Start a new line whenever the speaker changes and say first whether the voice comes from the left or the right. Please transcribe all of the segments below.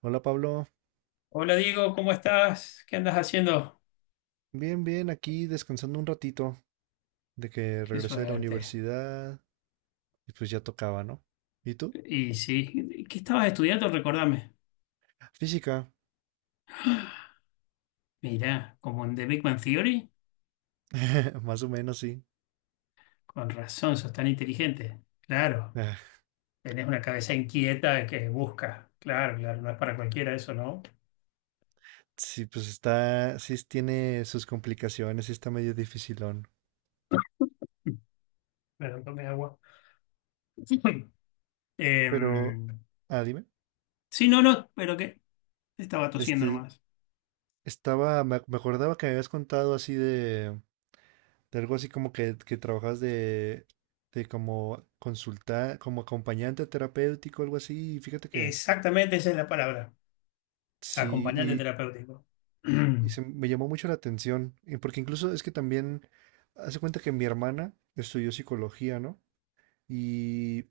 right: Hola Pablo,
left: Hola Diego, ¿cómo estás? ¿Qué andas haciendo?
right: bien, bien, aquí descansando un ratito de que
left: Qué
right: regresé de la
left: suerte.
right: universidad. Y pues ya tocaba, ¿no? ¿Y tú?
left: Y sí, ¿qué estabas estudiando? Recordame.
right: Física.
left: Mirá, como en The Big Bang Theory,
right: Más o menos sí.
left: con razón, sos tan inteligente. Claro,
right: Ah,
left: tenés una cabeza inquieta que busca. Claro, claro, no es para cualquiera eso, ¿no?
right: sí, pues está, sí tiene sus complicaciones, sí está medio dificilón.
left: Perdón, tomé agua.
right: Pero,
left: Em,
right: ah, dime,
left: sí, no, no, pero que estaba tosiendo
right: este,
left: nomás.
right: estaba, me acordaba que me habías contado así de algo así como que trabajas de como consultar, como acompañante terapéutico, algo así, y fíjate que
left: Exactamente esa es la palabra, acompañante
right: sí.
left: terapéutico.
right: Y se me llamó mucho la atención, y porque incluso es que también hace cuenta que mi hermana estudió psicología, ¿no? Y,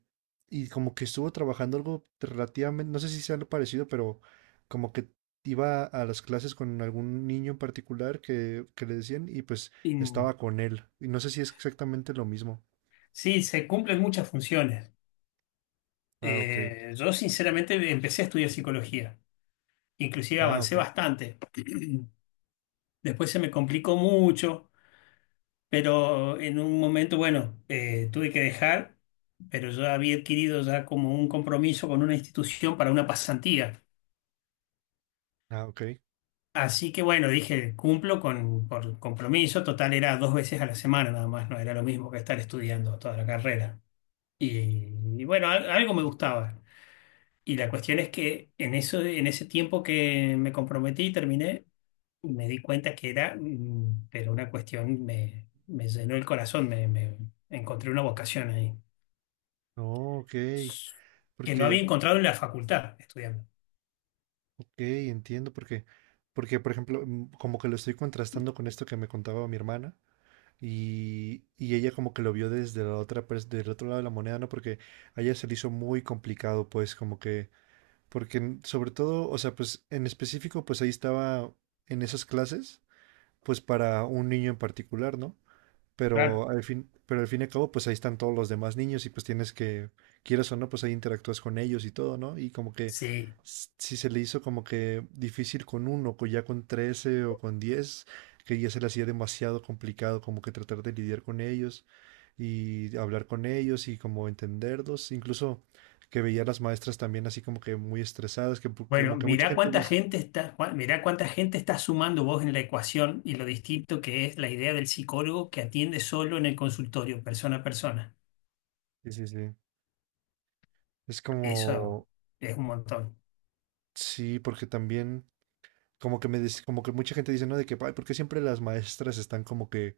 right: y como que estuvo trabajando algo relativamente, no sé si sea algo parecido, pero como que iba a las clases con algún niño en particular que le decían y pues
left: Y,
right: estaba con él. Y no sé si es exactamente lo mismo.
left: sí, se cumplen muchas funciones.
right: Ah, ok.
left: Yo sinceramente empecé a estudiar psicología, inclusive
right: Ah,
left: avancé
right: ok.
left: bastante. Después se me complicó mucho, pero en un momento, bueno, tuve que dejar, pero yo había adquirido ya como un compromiso con una institución para una pasantía.
right: Ah, ok.
left: Así que bueno, dije, cumplo con por compromiso, total era dos veces a la semana nada más, no era lo mismo que estar estudiando toda la carrera. Y, y bueno, algo me gustaba. Y la cuestión es que en eso, en ese tiempo que me comprometí y terminé, me di cuenta que era, pero una cuestión me llenó el corazón, me encontré una vocación ahí,
right: No, ok.
left: que no había
right: Porque,
left: encontrado en la facultad estudiando.
right: ok, entiendo, porque, porque, por ejemplo, como que lo estoy contrastando con esto que me contaba mi hermana. Y ella como que lo vio desde la otra, del otro lado de la moneda, ¿no? Porque a ella se le hizo muy complicado, pues, como que, porque sobre todo, o sea, pues en específico, pues ahí estaba en esas clases, pues para un niño en particular, ¿no?
left: Claro.
right: Pero al fin, pero al fin y al cabo, pues ahí están todos los demás niños y pues tienes que, quieras o no, pues ahí interactúas con ellos y todo, ¿no? Y como que
left: Sí.
right: si se le hizo como que difícil con uno, con ya con 13 o con 10, que ya se le hacía demasiado complicado como que tratar de lidiar con ellos y hablar con ellos y como entenderlos, incluso que veía a las maestras también así como que muy estresadas, que
left: Bueno,
right: como que mucha
left: mirá
right: gente
left: cuánta
right: dice,
left: gente está, Juan, mirá cuánta gente está sumando vos en la ecuación y lo distinto que es la idea del psicólogo que atiende solo en el consultorio, persona a persona.
right: sí, sí, sí. Es
left: Eso
right: como,
left: es un montón.
right: sí, porque también, como que como que mucha gente dice, ¿no? De que, ay, ¿por qué siempre las maestras están como que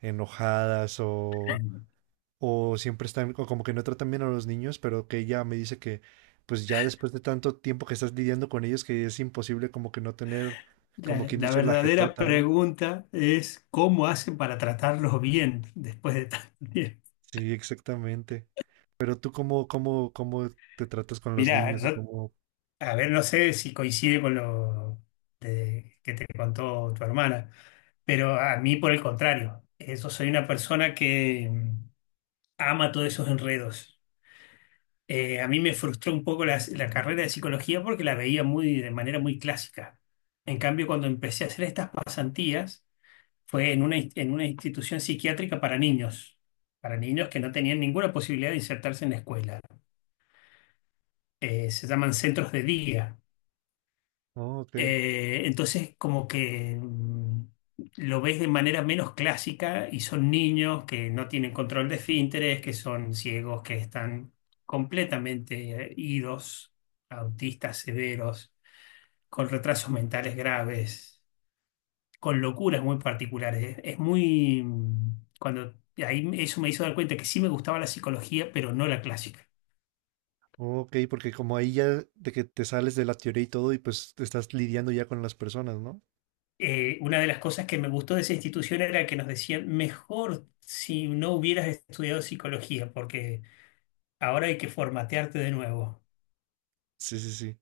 right: enojadas o siempre están o como que no tratan bien a los niños? Pero que ella me dice que, pues ya después de tanto tiempo que estás lidiando con ellos, que es imposible como que no tener, como
left: La,
right: quien
left: la
right: dice, la
left: verdadera
right: jetota, ¿no?
left: pregunta es cómo hacen para tratarlos bien después de tanto tiempo.
right: Sí, exactamente. Pero tú cómo, cómo, cómo te tratas con los
left: Mirá,
right: niños o
left: yo,
right: cómo...
left: a ver, no sé si coincide con lo que te contó tu hermana, pero a mí por el contrario, eso soy una persona que ama todos esos enredos. A mí me frustró un poco la carrera de psicología porque la veía muy, de manera muy clásica. En cambio, cuando empecé a hacer estas pasantías, fue en en una institución psiquiátrica para niños que no tenían ninguna posibilidad de insertarse en la escuela. Se llaman centros de día.
right: Oh, ok.
left: Entonces, como que lo ves de manera menos clásica y son niños que no tienen control de esfínteres, que son ciegos, que están completamente idos, autistas severos, con retrasos mentales graves, con locuras muy particulares. Es muy... mm, Cuando Ahí eso me hizo dar cuenta que sí me gustaba la psicología, pero no la clásica.
right: Oh, ok, porque como ahí ya de que te sales de la teoría y todo y pues te estás lidiando ya con las personas, ¿no?
left: Una de las cosas que me gustó de esa institución era que nos decían, mejor si no hubieras estudiado psicología, porque ahora hay que formatearte de nuevo.
right: Sí, sí, sí.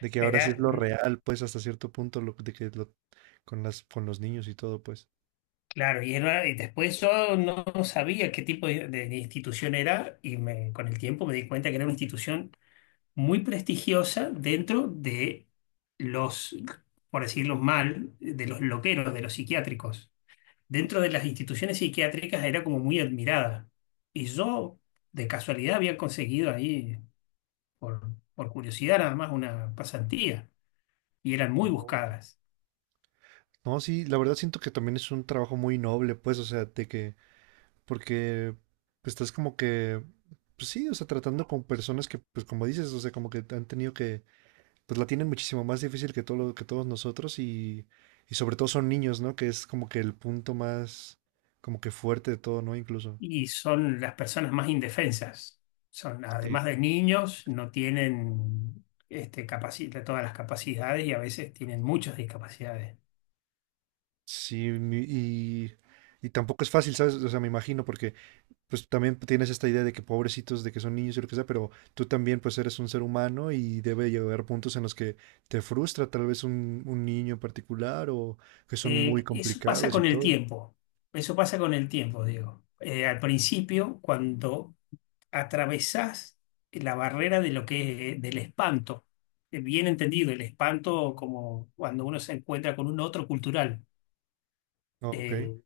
right: De que ahora sí
left: Era
right: es lo
left: un-
right: real, pues, hasta cierto punto, lo, de que lo, con las, con los niños y todo, pues.
left: Claro, y, y después yo no sabía qué tipo de institución era y me, con el tiempo me di cuenta que era una institución muy prestigiosa dentro de los, por decirlo mal, de los loqueros, de los psiquiátricos. Dentro de las instituciones psiquiátricas era como muy admirada. Y yo, de casualidad, había conseguido ahí, por curiosidad nada más, una pasantía. Y eran muy
right: Oh.
left: buscadas.
right: No, sí, la verdad siento que también es un trabajo muy noble, pues, o sea, de que, porque pues, estás como que, pues sí, o sea, tratando con personas que, pues como dices, o sea, como que han tenido que, pues la tienen muchísimo más difícil que todo que todos nosotros y sobre todo son niños, ¿no? Que es como que el punto más, como que fuerte de todo, ¿no? Incluso.
left: Y son las personas más indefensas. Son,
right: Sí,
left: además de niños, no tienen este, todas las capacidades y a veces tienen muchas discapacidades.
right: sí, y tampoco es fácil, ¿sabes? O sea, me imagino, porque pues también tienes esta idea de que pobrecitos, de que son niños y lo que sea, pero tú también pues eres un ser humano y debe llegar puntos en los que te frustra tal vez un niño en particular o que son muy
left: Eso pasa
right: complicados y
left: con el
right: todo.
left: tiempo, eso pasa con el tiempo, digo. Al principio, cuando atravesás la barrera de lo del espanto, bien entendido, el espanto como cuando uno se encuentra con un otro cultural.
right: Ah, ok,
left: Eh,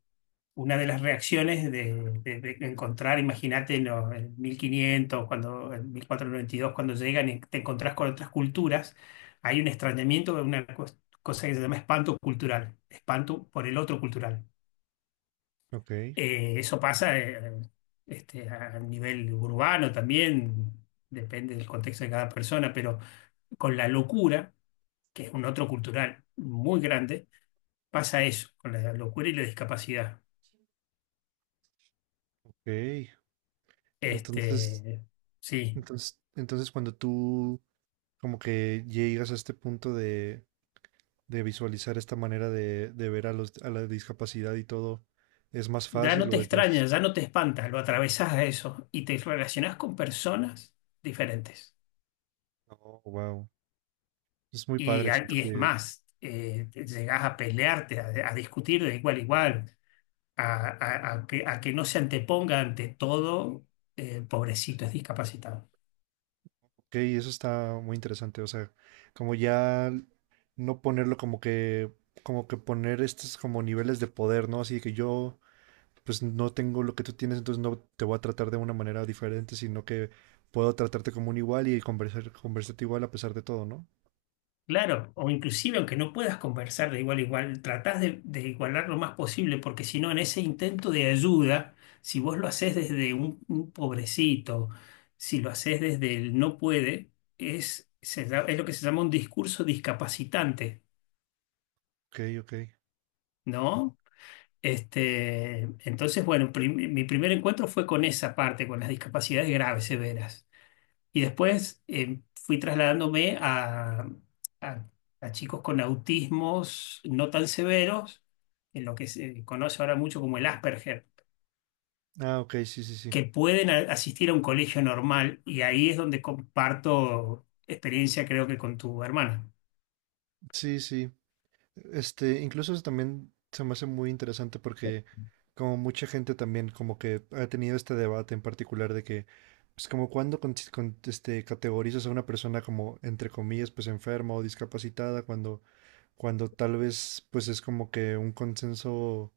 left: una de las reacciones de encontrar, imagínate, en 1500, cuando, en 1492, cuando llegan y te encontrás con otras culturas, hay un extrañamiento, una cosa que se llama espanto cultural, espanto por el otro cultural.
right: ok,
left: Eso pasa a nivel urbano también, depende del contexto de cada persona, pero con la locura, que es un otro cultural muy grande, pasa eso, con la locura y la discapacidad.
right: ok. Entonces,
left: Este, sí,
right: entonces cuando tú como que llegas a este punto de visualizar esta manera de ver a los, a la discapacidad y todo, ¿es más
left: ya no
right: fácil
left: te
right: o es más...
left: extrañas, ya no te espantas, lo atravesás a eso y te relacionás con personas diferentes.
right: Oh, wow. Es muy
left: Y,
right: padre, siento
left: y es
right: que...
left: más, llegás a pelearte, a discutir de igual a igual, a que no se anteponga ante todo, pobrecito, es discapacitado.
right: Ok, eso está muy interesante. O sea, como ya no ponerlo como que poner estos como niveles de poder, ¿no? Así que yo, pues no tengo lo que tú tienes, entonces no te voy a tratar de una manera diferente, sino que puedo tratarte como un igual y conversar, conversarte igual a pesar de todo, ¿no?
left: Claro, o inclusive aunque no puedas conversar de igual a igual, tratás de igualar lo más posible, porque si no, en ese intento de ayuda, si vos lo haces desde un pobrecito, si lo haces desde el no puede, es lo que se llama un discurso discapacitante,
right: Ok, ok.
left: ¿no? Entonces, bueno, mi primer encuentro fue con esa parte, con las discapacidades graves, severas. Y después fui trasladándome a- a chicos con autismos no tan severos, en lo que se conoce ahora mucho como el Asperger,
right: Ah, ok, sí, sí, sí.
left: que pueden asistir a un colegio normal y ahí es donde comparto experiencia, creo que con tu hermana.
right: Sí, sí. Este, incluso eso también se me hace muy interesante porque como mucha gente también como que ha tenido este debate en particular de que pues como cuando con, este, categorizas a una persona como entre comillas pues enferma o discapacitada cuando cuando tal vez pues es como que un consenso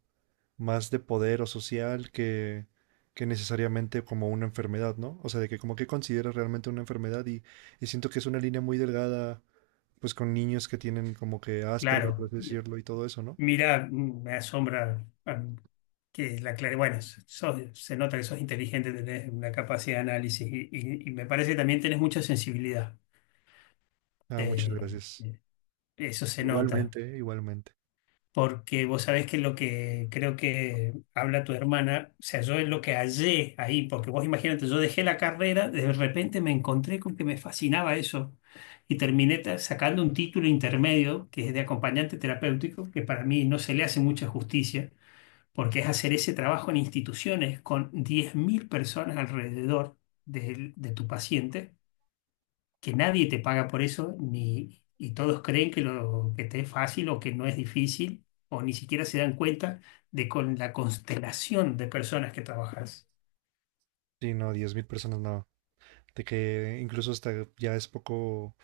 right: más de poder o social que necesariamente como una enfermedad, ¿no? O sea, de que como que consideras realmente una enfermedad y siento que es una línea muy delgada pues con niños que tienen como que Asperger, por
left: Claro,
right: así decirlo, y todo eso, ¿no?
left: mira, me asombra que la claridad, bueno, se nota que sos inteligente, tenés una capacidad de análisis y me parece que también tenés mucha sensibilidad.
right: Ah, muchas
left: Eh,
right: gracias.
left: Eso se nota,
right: Igualmente, igualmente.
left: porque vos sabés que lo que creo que habla tu hermana, o sea, yo es lo que hallé ahí, porque vos imagínate, yo dejé la carrera, de repente me encontré con que me fascinaba eso y terminé sacando un título intermedio que es de acompañante terapéutico, que para mí no se le hace mucha justicia, porque es hacer ese trabajo en instituciones con 10.000 personas alrededor de tu paciente que nadie te paga por eso, ni, y todos creen que, lo, que te es fácil o que no es difícil, o ni siquiera se dan cuenta de con la constelación de personas que trabajas.
right: Sí, no, 10.000 personas no. De que incluso hasta ya es poco,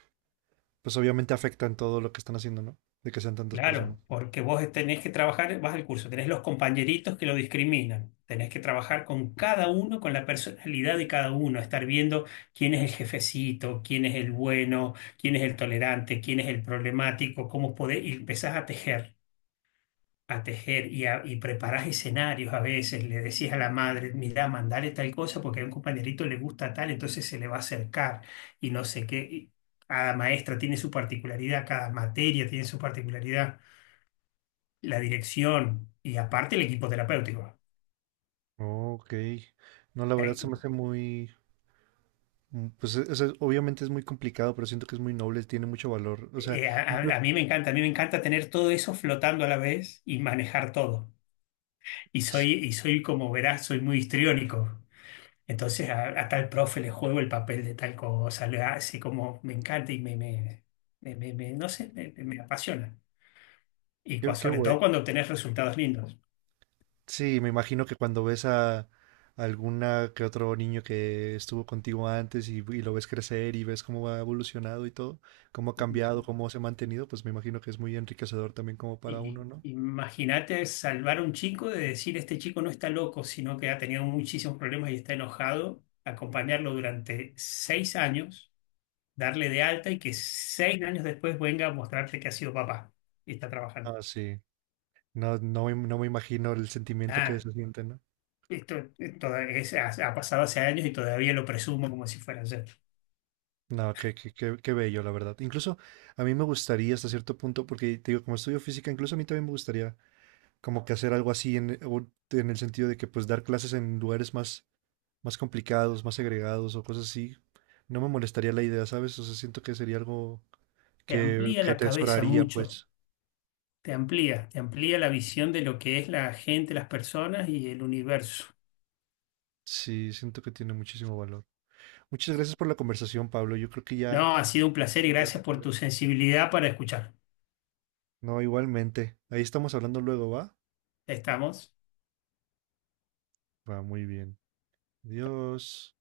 right: pues obviamente afectan todo lo que están haciendo, ¿no? De que sean tantas personas.
left: Claro, porque vos tenés que trabajar, vas al curso, tenés los compañeritos que lo discriminan, tenés que trabajar con cada uno, con la personalidad de cada uno, estar viendo quién es el jefecito, quién es el bueno, quién es el tolerante, quién es el problemático, cómo podés, y empezás a tejer, a tejer y, y preparás escenarios a veces, le decís a la madre, mirá, mandale tal cosa porque a un compañerito le gusta tal, entonces se le va a acercar y no sé qué. Y cada maestra tiene su particularidad, cada materia tiene su particularidad, la dirección y aparte el equipo terapéutico.
right: Ok. No, la verdad
left: Eh,
right: se me hace muy, pues obviamente es muy complicado, pero siento que es muy noble, tiene mucho valor. O sea,
left: a
right: incluso,
left: mí me encanta, a mí me encanta tener todo eso flotando a la vez y manejar todo.
right: sí,
left: Y soy como verás, soy muy histriónico. Entonces a tal profe le juego el papel de tal cosa, le así como me encanta y no sé, me apasiona. Y
right: qué,
left: sobre todo cuando obtenés resultados lindos.
right: sí, me imagino que cuando ves a alguna que otro niño que estuvo contigo antes y lo ves crecer y ves cómo ha evolucionado y todo, cómo ha cambiado, cómo se ha mantenido, pues me imagino que es muy enriquecedor también como para uno,
left: Y
right: ¿no?
left: imagínate salvar a un chico de decir, este chico no está loco, sino que ha tenido muchísimos problemas y está enojado, acompañarlo durante 6 años, darle de alta y que 6 años después venga a mostrarte que ha sido papá y está trabajando.
right: Ah, sí. No, no, no me imagino el sentimiento que
left: Ah,
right: se siente, ¿no?
left: Esto, ha pasado hace años y todavía lo presumo como si fuera ayer.
right: No, qué, qué, qué, qué bello, la verdad. Incluso a mí me gustaría hasta cierto punto, porque te digo, como estudio física, incluso a mí también me gustaría como que hacer algo así en, o en el sentido de que pues dar clases en lugares más más complicados, más segregados o cosas así, no me molestaría la idea, ¿sabes? O sea, siento que sería algo
left: Te amplía
right: que
left: la cabeza
right: atesoraría,
left: mucho,
right: pues.
left: te amplía la visión de lo que es la gente, las personas y el universo.
right: Sí, siento que tiene muchísimo valor. Muchas gracias por la conversación, Pablo. Yo creo que ya
left: No, ha sido un placer
right: me
left: y
right: voy a
left: gracias por
right: retirar.
left: tu sensibilidad para escuchar.
right: No, igualmente. Ahí estamos hablando luego, ¿va?
left: Estamos.
right: Va muy bien. Adiós.